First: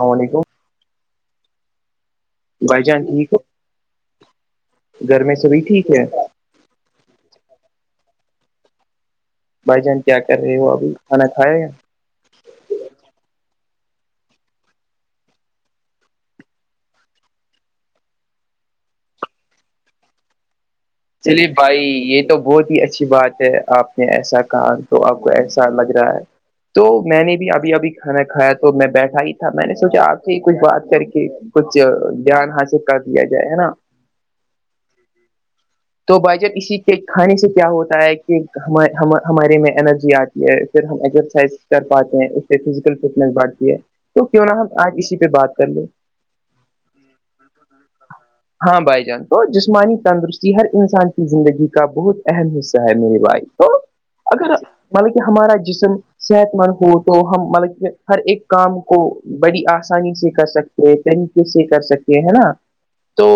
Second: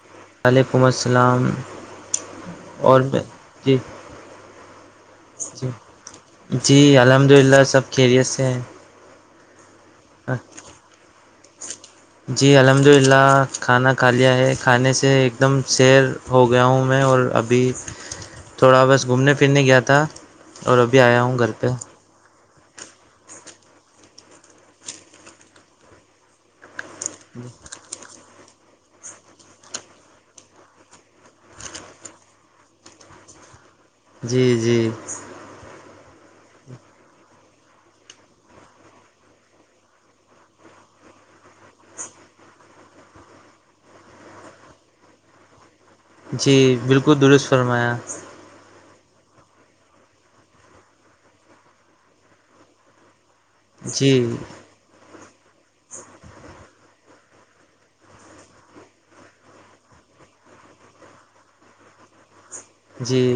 اللام علیکم وعلیکم السلام بھائی چان اور ٹھیک ہو جی گھر میں سبھی جی ٹھیک ہے جی الحمد للہ سب خیریت سے ہیں بھائی جان کیا کر رہے ہو ابھی کھا کھایاا جی الحمد للہ کھانا کھا لیا ہے کھانے سے ایک دم سیر ہو گیا ہوں میں اور ابھی تھوڑا بس گھومنے پھرنے گیا تھا اور ا بھی آ چلیے بھائی یہ تو بہت ہی اچھا اچھی بات ہے آپ نے ایسا کہا تو آپ کو ایسا لگ رہا ہے تو میں نے بھی ابھی ابھی کھانا کھایا تو میں بیٹھا ہی تھا میں نے سوچا آپ سے ہی کچھ بات کر کے کچھ جان حاصل کر دیا جائے ہے نا جی جی تو بھائی جب اسی کے کھانے سے کیا ہوتا ہے کہ ہمارے میں انرجی آتی ہے پھر ہم ایکسرسائز کر پاتے ہیں اس سے فزیکل فٹنیس بڑھتی ہے تو کیوں نہا ہم آج اسی پہ بات کر لیں جی بالکل درست فرمایا ہاں بھائی جان تو جسمانی تندرستی ہر انسان کی زندگی کا بہت اہم حصہ ہے میری بائی تو جی اگر بلکہ ہمارا جسم صحت مند ہو تو ہم مطلب ہر ایک کام کو بڑی آسانی سے کر سکتے طریقے سے کر سکے ہے نا جی تو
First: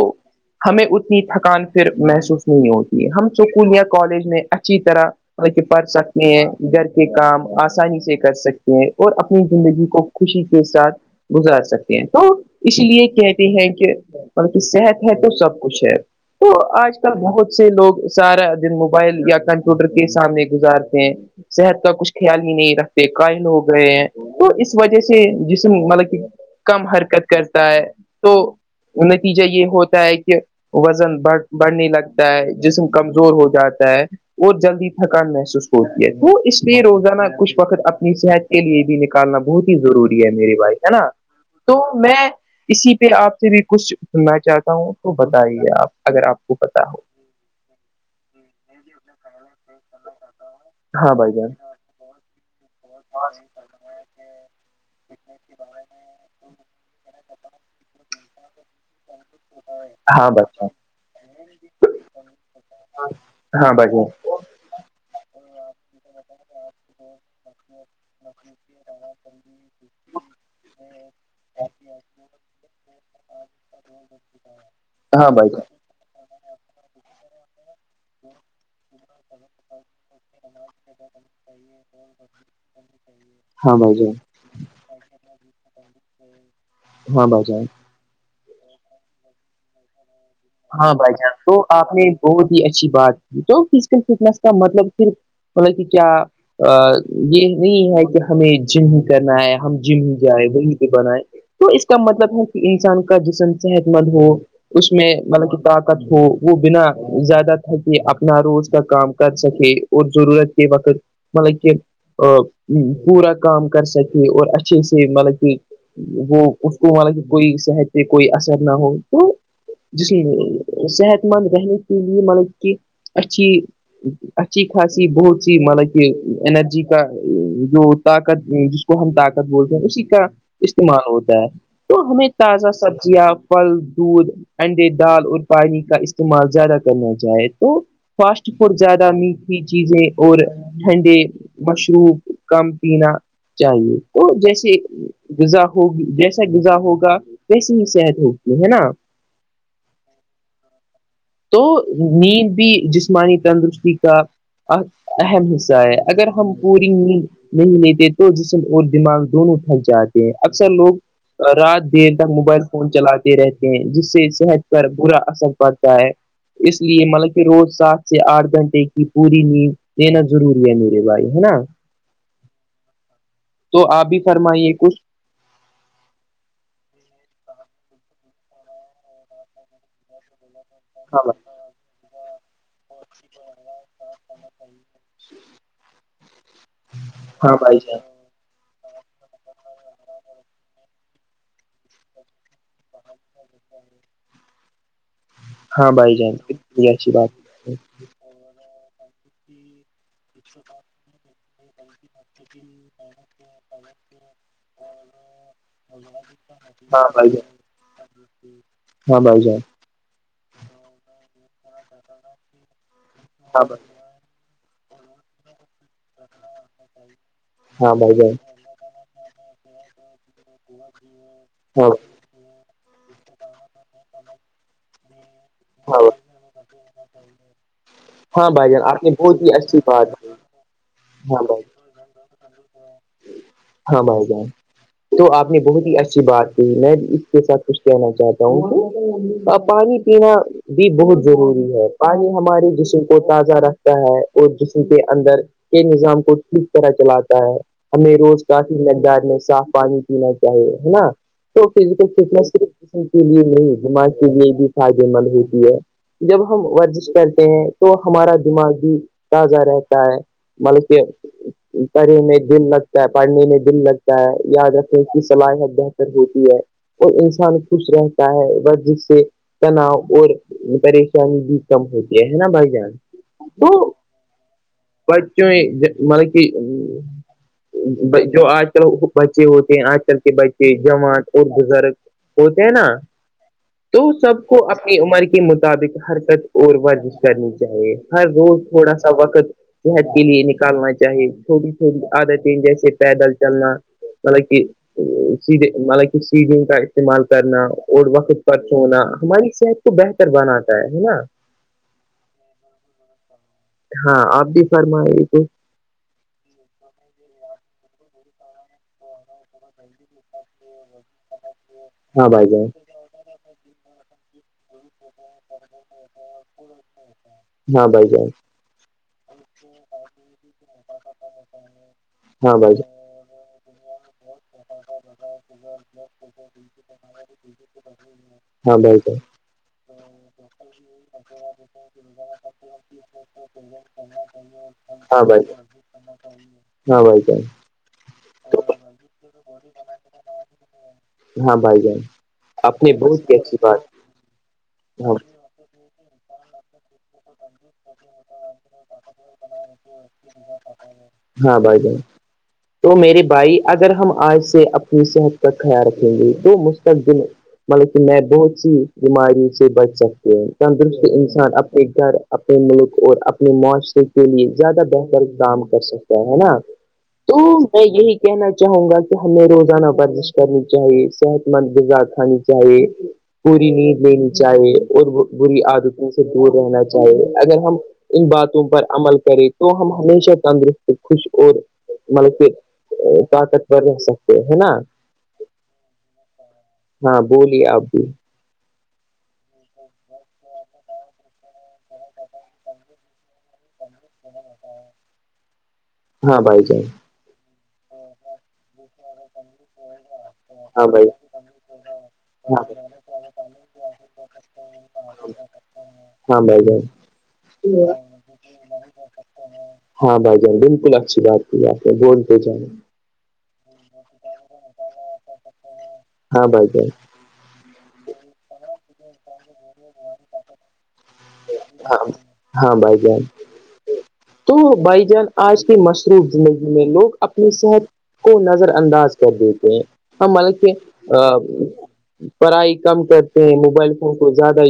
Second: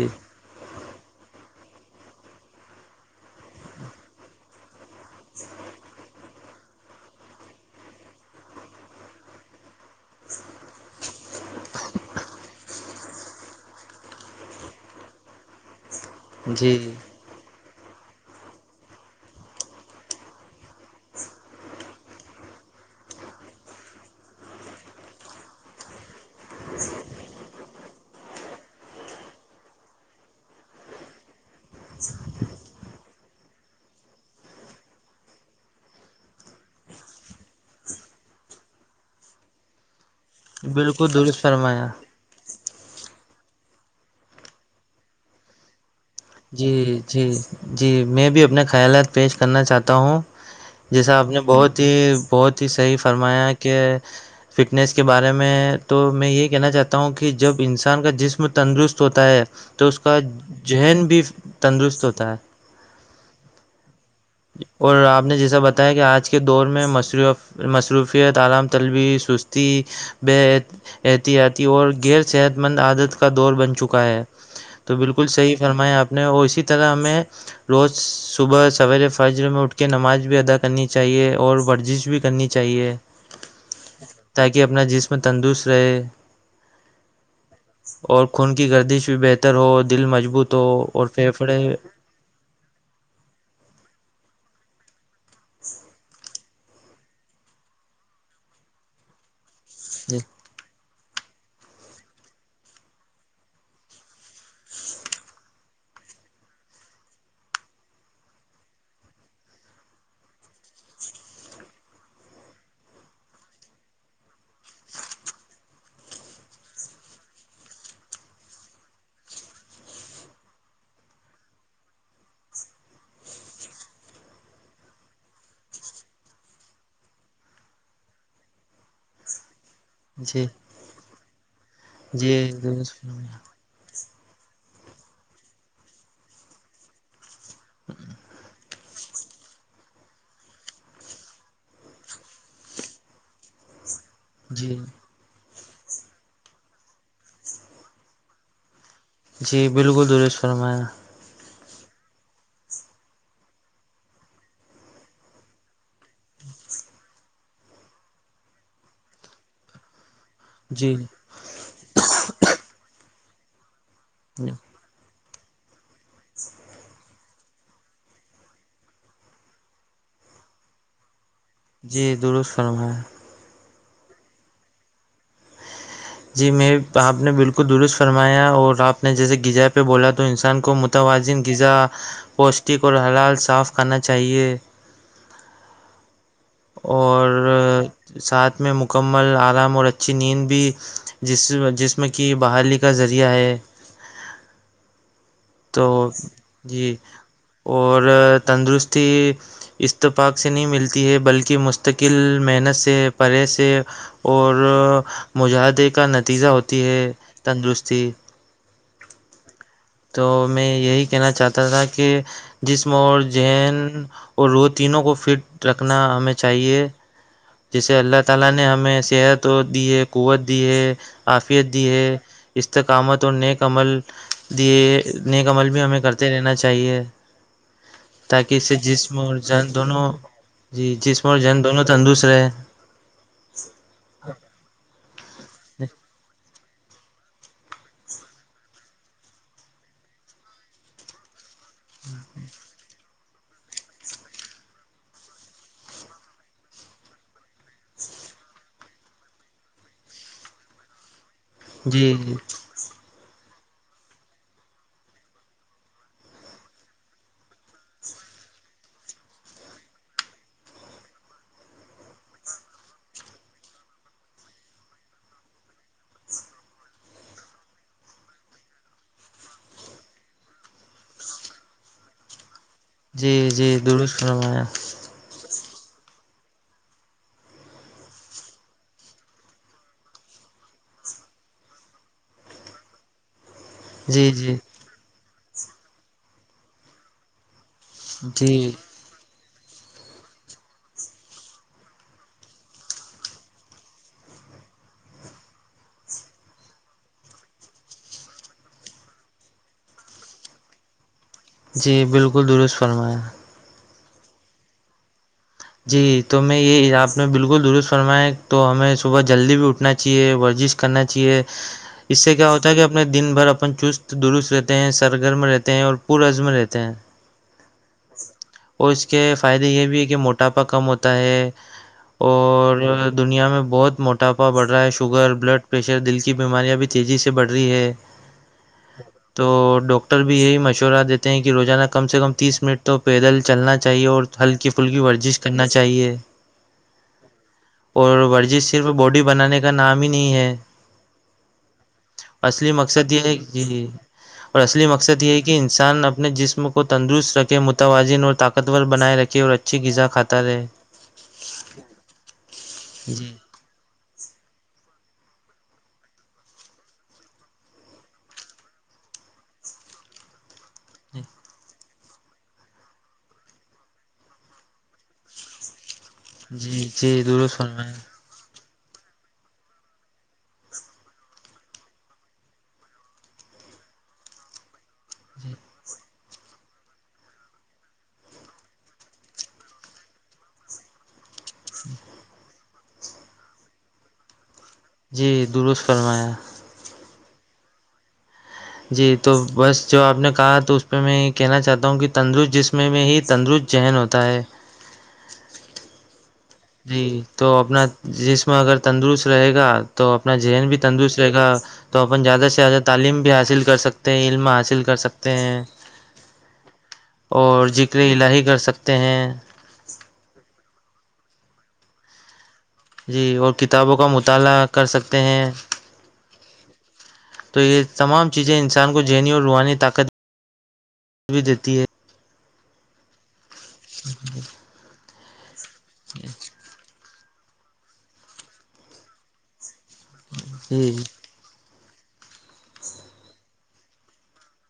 ہمیں اتنی تھکان پھر محسوس نہیں ہوتی ہے ہم اسکول یا کالج میں اچھی طرح کہ پڑھ سکتے ہیں گھر کے کام آسانی سے کر سکتے ہیں اور اپنی زندگی کو خوشی کے ساتھ گزار سکتے ہیں تو اس لیے کہتے ہیں کہ مطل کی صحت ہے تو سب کچھ ہے تو جی آج بہت سے لوگ سارا دن موبائل یا کمپیوٹر کے سامنے گزارتے ہیں صحت کا کچھ خیال ہی نہیں رکھتے قائل ہو گئے ہیں تو اس وجہ سے جسم مطلب کہ کم حرکت کرتا ہے تو نتیجہ یہ ہوتا ہے کہ وزن بڑھ بڑھنے لگتا ہے جسم کمزور ہو جاتا ہے اور جلدی تھکان محسوس ہوتی ہے تو اس لیے روزانہ کچھ وقت اپنی صحت کے لیے بھی نکالنا بہت ضروری ہے میری بائی ہے نا بالکل درست تو فرمایا میں اسی پہ آپ سے بھی کچھ سننا چاہتا ہوں تو بتائیے آپ اگر آپ کو پتا ہو جی جی جی میں بھی اپنے خیالات پیش کرنا چاہتا ہوں ہاں جیسا آپ بھائی نے جان بہت ہی بہت ہی صحیح فرمایا کہ فٹنس کے بارے میں تو میں یہ کہنا چاہتا ہوں کہ جب انسان کا جسم تندرست ہوتا ہے تو اس کا ہاں بھائی جان، ذہن بھی تندرست ہوتا ہے ہاں بھائی جان اور آپ نے جیسا بتا ہے کہ آج کے دور میں مصروفیت عالام طلبی سستی بے احتیاطی اور غیرصحت مند عادت کا دور بن چکا ہے تو بالکل ہاں بھائی صحیح جان فرما آپ نے اور اسی طرح ہمیں روز صبح سویرے فجر میں اٹھ کے نماز بھی ادا کرنی چاہیے اور ورزش بھی کرنی چاہیے ہاں بھائی ج تاکہ اپنا جسم تندرست رہے ہاں ب جا اور خون کی گردش بھی بہتر ہو دل مضبوط ہو اور بھان پھیپھڑے تو آپ نے بہت ہی اچھی بات کی تو فزیکل فٹنیس کا مطلب صف مطب کہ کیا یہ نہیں ہے کہ ہمیں جن کرنا ہے ہم جم ہی جی جائے ب بنائے تو اس کا مطلب ہے کہ انسان کا جسم صحت مند ہو اس میں مطلب کہ طاقت ہو وہ بنا زیادہ تھا کہ اپنا روز کا کام کر سکے اور ضرورت کی بقر مطلب کہ ا پورا کام کر سکے اور اچھے سے مطلب کہ وہ اس کو مانا کہ کوئی صحت پہ کوئی اثر نہ ہو تو جس میں صحت مند رہنے کے لیے مطلب کہ اچھی اچھی خاصی بہت سی مطلب کہ انرجی کا جو طاقت ہم طاقت بولتے ہیں اسی کا جی استعمال ہوتا ہے تو ہمیں جی تازہ درست سبزیاں فرمایا پھل دودھ انڈے دال اور پانی کا استعمال زیادہ کرنا چاہائے تو فاسٹ اورہت زیادہ میٹھی چیزیں اور ٹھنڈے مشروب کم پینا چاہیے تو جیسے جی غذا ہوگی جیسا غذا ہوگا ویسی ہی صحت ہوتی ہے نا جی بالکل دریش فرمایا تو نیند بھی جسمانی تندرستی کا اہم حصہ ہے اگر ہم پوری ن نہیں لیتے تو جسم اور دماغ دونوں تھک جاتے اکثر لوگ جی رات دیر تک موبائل فون چلاتے رہتے ہیں جس سے صحت پر برا اثر پڑتا ہے اس لیے مطلب کہ روز سات سے آٹھ گھنٹے کی پوری نیند دینا ضروری ہے میرے بھائی ہے نا جی درست فرما ہے تو آپ بھی فرمائیے کچھ جی میں آپ نے بالکل درست فرمایا اور آپ نے جیسے غذائے پہ بولا تو انسان کو ہاں توازن بھائی غذا پوشٹک اور حلال صاف کرنا چاہیے [unintelligible] اور ہاں بھائی جان ساتھ میں مکمل آرام اور اچھی نیند بھیس جسم کی بحالی کا ذریعہ ہے تو ہاں بھائی جان کتنی جی اھی بات اور تندرستی اتفاق سے نہیں ملتی ہے بلکہ م متقل محنت سے پرے سے اور مجاہدے کا نتیجہ ہوتا تی ہے ہاں بھائی جان تندرستی ہاں بھائی جائی تو میں یہی کہنا چاہتا تھا کہ جسم اور ہاں جین بھائی اور وہ تینوں کو فٹ رکھنا ہمیں چاہیے ہاں جسے بھائی اللہ جان تعالا نے ہمیں صحت دی ہے قوت دی ہے عفیت دی ہاں ہے استقامت اور نیک عمل دیے نیکمل بھی ہمیں ہاں کرتے رہنا چاہیے ہاں تاکہ اس بھائی سے جان آپ نے جسم اور بہت ہی جن اچھی دونوں بات کی۔ جی جسم اور ہاں بھائی جم دونوں تندرست رہے ہاں بھائی جان تو آپ نے بہت ہی اچھی بات کہ میں اس کے ساتھ کچھ کہنا چاہتا ہوں کہ پانی پینا بھی بہت ضروری ہے پانی ہماری جس کو تازہ رکھتا ہے اور جسم کے اندر کے نظام کو ٹھیک طرح چلاتا ہے ہمیں روز کافی مقدار میں ساف پانی پینا چاہے نا تو فزیکل جی فٹس کسی کے لیے نہیں دماغ کے لیے بھی فائدے مند ہوتی ہے جب ہم ورزش کرتے ہیں تو ہمارا دماغ بھی تازہ رہتا ہے مطلب کہ پڑنے میں دل لگتا ہے پڑھنے میں دل لگتا ہے یاد رکھیں اس کی صلاحیت بہتر ہوتی ہے اور انسان خوش رہتا ہے بس جس سے تناؤ اور پریشانی بھی کم ہوتی ہے ہے نا بھائی جان جی جی درست نوایا بچچوں مطلب کہ جو آج کل بچے ہوتے ہیں آج کل کے بچے جماعت اور بزرگ ہوتے ہیں نا تو جی سب جی کو اپنی عمر کے مطابق حرکت اور ورجش کرنی چاہیے ہر روز جی تھوڑا س وقت صحت کے لیے نکالنا چاہی چھوٹی چھوٹی عادتیں جیسے پیدل چلنا مطل کی سیدے مطلب کہ سیدوں کا استعمال کرنا اور وقت پر چھونا ہماری صحت کو بہتر بناتا ہے نا جی بالکل درست فرمایا ہاں آپ بھی فرمائیے تو جی تو میں یہ آپ نے بالکل درست فرمایا تو ہمیں صبح جلدی بھی اٹھنا چاہیے ورزش کرنا چاہیے اس ہاں سے بھائی کیا جان ہوتا ہے کہ اپنے دن بھر اپن چست درست رہتے ہیں سرگر میں رہتے ہیں اور پورز میں رہتے ہیں ہاں بھائی جان اور اس کے فائدے یہ بھی ہے کہ موٹاپا کم ہوتا ہے [unintelligible] اور بھائی جان دنیا میں بہت موٹاپا بڑھ رہا ہے شوگر بلڈ پریشر دل کی بیماریاں بھی تیزی سے بڑھ رہی ہے ہاں بھائی جان تو ڈاکٹر بھی یہی مشورہ دیتے ہیں کہ روزانہ کم سے کم تیس منٹ تو پیدل چلنا چاہیے اور ہلکی پھلکی ہاں ورزش بھائی ج کرنا چاہیے ہاں بھائی جائی اور ورزش صرف باڈی بنانے کا نام ہی نہیں ہے ہاں بھائی جان اصلی آپ نے مقصد یہ بہت ہے ہی اچھی بات جی اور اصلی ہاں مقصد یہ ہے کہ کہ انسان اپنے جسم کو تندرست رکھے متوازن اور طاقتور بنائے رکھے اور اچھی غذا کو ہاں بھائی جن تو میری جی بھائی اگر ہم آج سے اپنی صحت کا خیال رکھیں گے تو مستقبل مطلب کہ میں بہت سی بیماریوں سے بچ سکتی ہوں تندرست انسان اپنے گھر اپنے ملک اور اپنے معاشرے کے لیے زیادہ بہتر کام کر سکتا ہے ہے نا جی جی تو درست میں فرمایا یہی کہنا چاہوں گا کہ ہمیں روزانہ ورزش کرنی چاہیے صحت مند غذا کھانی چاہیے پوری نیند لینی چاہیے اور بری آدتیوں سے دور رہنا چاہیے اگر ہم ان باتوں پر عمل کریں تو ہم ہمیشہ تندرست خوش اور مل طاقتور رہ سکتے ہے نا جی درست فرمایا ہاں بولیے آپ بھی جی تو بس جو آپ نے کہا تو اس پہ میں یہ کہنا چاہتا ہوں کہ تندرست جس میں میں ہی تندرست چہین ہوتا ہے ہاں بھائی ج تو اپنا جسم اگر تندرست رہے گا تو اپنا ذہن بھی ہاں بھائی تندرست رہے گا تو اپن زیادہ سے ہاں زیادہ تعلیم بھی حاصل کر سکتے ہیں علم حاصل کر سکتے ہیں ہاں بھائی جان اور زکر الہی کر سکتے ہیں ہاں بھائی جان بالکل اچھی بات کی آپ نے ووٹ دے جانا جی اور کتابوں کا مطالعہ کر سکتے ہیں ہاں بھائی بھائی تو یہ تمام چیزیں انسان کو ذہنی اور روحانی طاقت بھی دیتی ہے- ہاں بھائی جان تو بھائی جان آج- مصروف زندگی میں لوگ اپنی صحت کو نظر انداز کر دیتے ہیں- ہاں ملک جی پہ- پڑھائی کم کرتے ہیں موبائل فون کو زیادہ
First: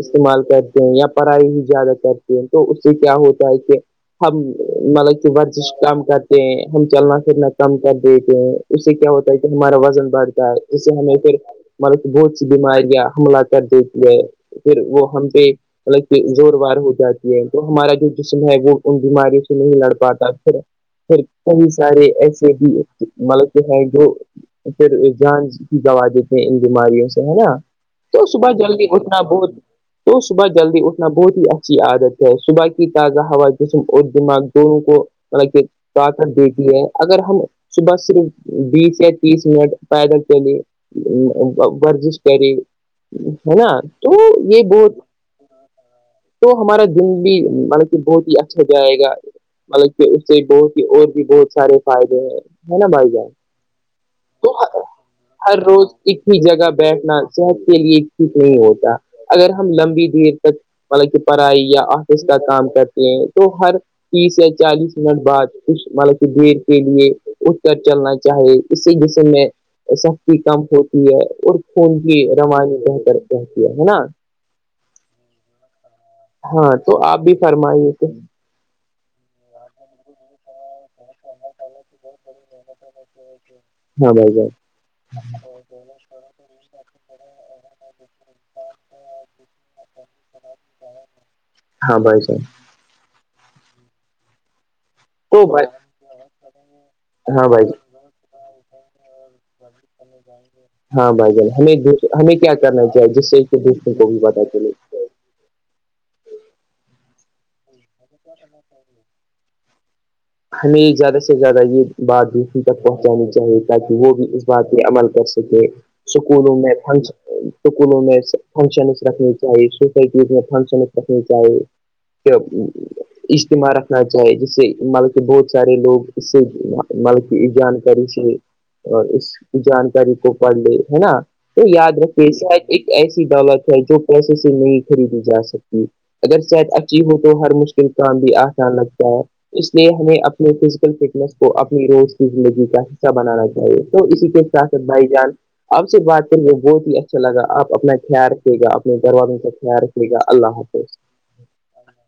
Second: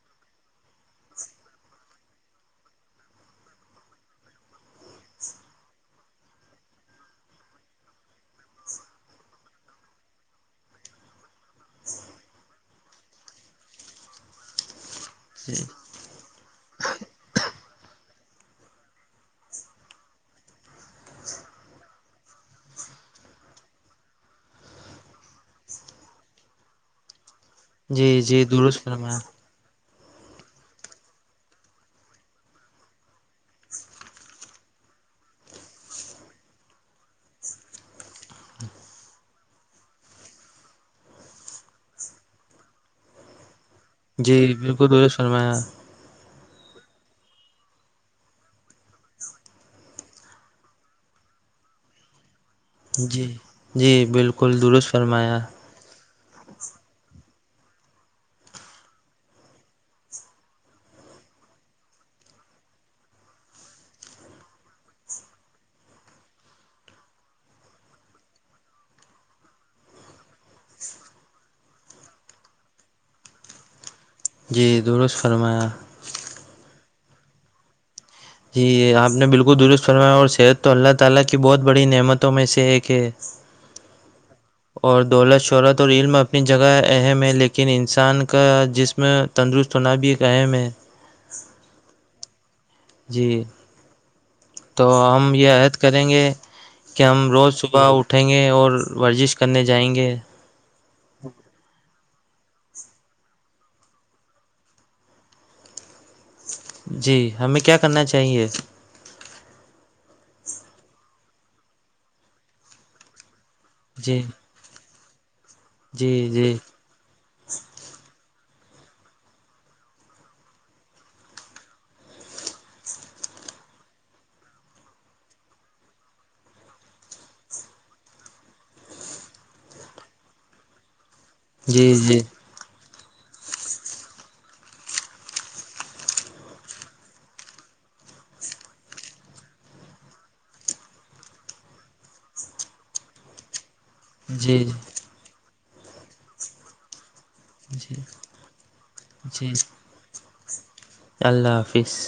استعمال کرتے- یا پڑھائی بھی زیادہ کرتے ہیں تو اس سے کیا ہوتا ہے کہ ہم مطلب کہ ورزش کم کرتے ہیں ہم چلنا پھرنا کم کر دیتے ہیں اس سے کیا ہوتا ہے کہ ہمارا وزن بڑھتا ہے اس سے ہمیں پھر ملطلب بہت سی بیماریاں حملہ کر دیتی ہے پھر وہ ہم پہ مطلب کہ زور وار ہو جاتی ہے تو ہمارا جو جسم ہے وہ ان بیماریوں سے نہیں لڑ پاتا پھر پھر کئی سارے ایسے بھی مطلب کہ ہے جو- پھر جان کی دوا دیتے ہیں ان بیماریوں سے ہے نا- جی تو جی صبح درست جلدی فرمایا اٹھنا بہت- بس جلدی اٹھنا بہت ہی اچھی عادت ہے صبح کی تازہ ہوا دونوں کو- ملا کہ- طاقت دیکھی ہے اگر ہم صبح صرف بیس یا تیس منٹ پیدل چلے- ورزش کرے ہے نا- تو جی یہ بالکل بہت درست- فرمایا تو ہمارا زندگی بہت ہی اچھا جائے گا- مطلب کہ اس سے بہت ہی اور بھی بہت سارے فائدے ہیں- ہے نا بھائی جان جی- جی بالکل درست فرمایا- اکہی جگہ بیٹھنا صحت کے لیے ٹھیک نہیں ہوتا اگر ہم لمبی- دیر تک مطلب کہ پڑھائی یا آفس کا کام کرتے ہیں تو ہر- تیس یا چالیس منٹ بعد کچھ مطلب کہ دیر کے لیے سے- اٹھ کر چلنا چاہیے اسی جسم میں- کم ہوتی ہے اور خون کی روانی کرتے ہیں نا- جی درست فرمایا- ہاں تو آپ بھی فرمائیے تھے- جی اپ نے بالکل درست فرمایا اور صحت تو اللہ تعالی کی بہت بڑی نعمتوں میں سے ہے کہ- ہاں بھائی جان- اور دولت شہرت اور ریل میں اپنی جگہ اہم ہے لیکن انسان کا جس میں- تندرست ہونا بھی ایک اہم ہے- ہاں بھائی جان- جی تو ہم تو یہ بھائی عہد کریں گے کہ ہم ہاں روز صبح اٹھیں گے اور ورزش- کرنے ورزش جائیں گے کرنے جائیں گے- ہاں بھائی جان ہمیں کیا کرنا چاہیے جس سے دوسروں کو بھی پتہ چلے- جی ہمیں کیا کرنا چاہیے- ہمیں زیادہ سے زیادہ یہ بات دوسری تک پہنچانی چاہیے تاکہ وہ جی بھی اس- بات پہ عمل کر سکے جی جی سکولوں میں- اسکولوں میں فنکشنس رکھنے چاہیے سوسائٹیز میں فنکشنس رکھنے چاہیے- اجتماع رکھنا چاہے جسے- بہت سارے لوگ اس سے ملک کی جانکاری سے- اور اس کی جانکاری کو پڑھ لے ہی نا تو جی یاد جی رکھیں- ایک اگر صحت اچھی ہو تو ہر مشکل کام بھی آسان لگتا ہے- اس لیے ہمیں اپنے فزیکل فٹنس کو اپنی روز کی زندگی کا حصہ بنانا چاہیے- اسی کے جی ساتھ بھائی جان اب سے بات کریں وہ بہت ہی اچھا لگا آپ اپنا جی خیال رکھھیے گا اپنے گھر والوں کا جی خیال رکھھیے گا اللہ حافظ- اللہ حافظ-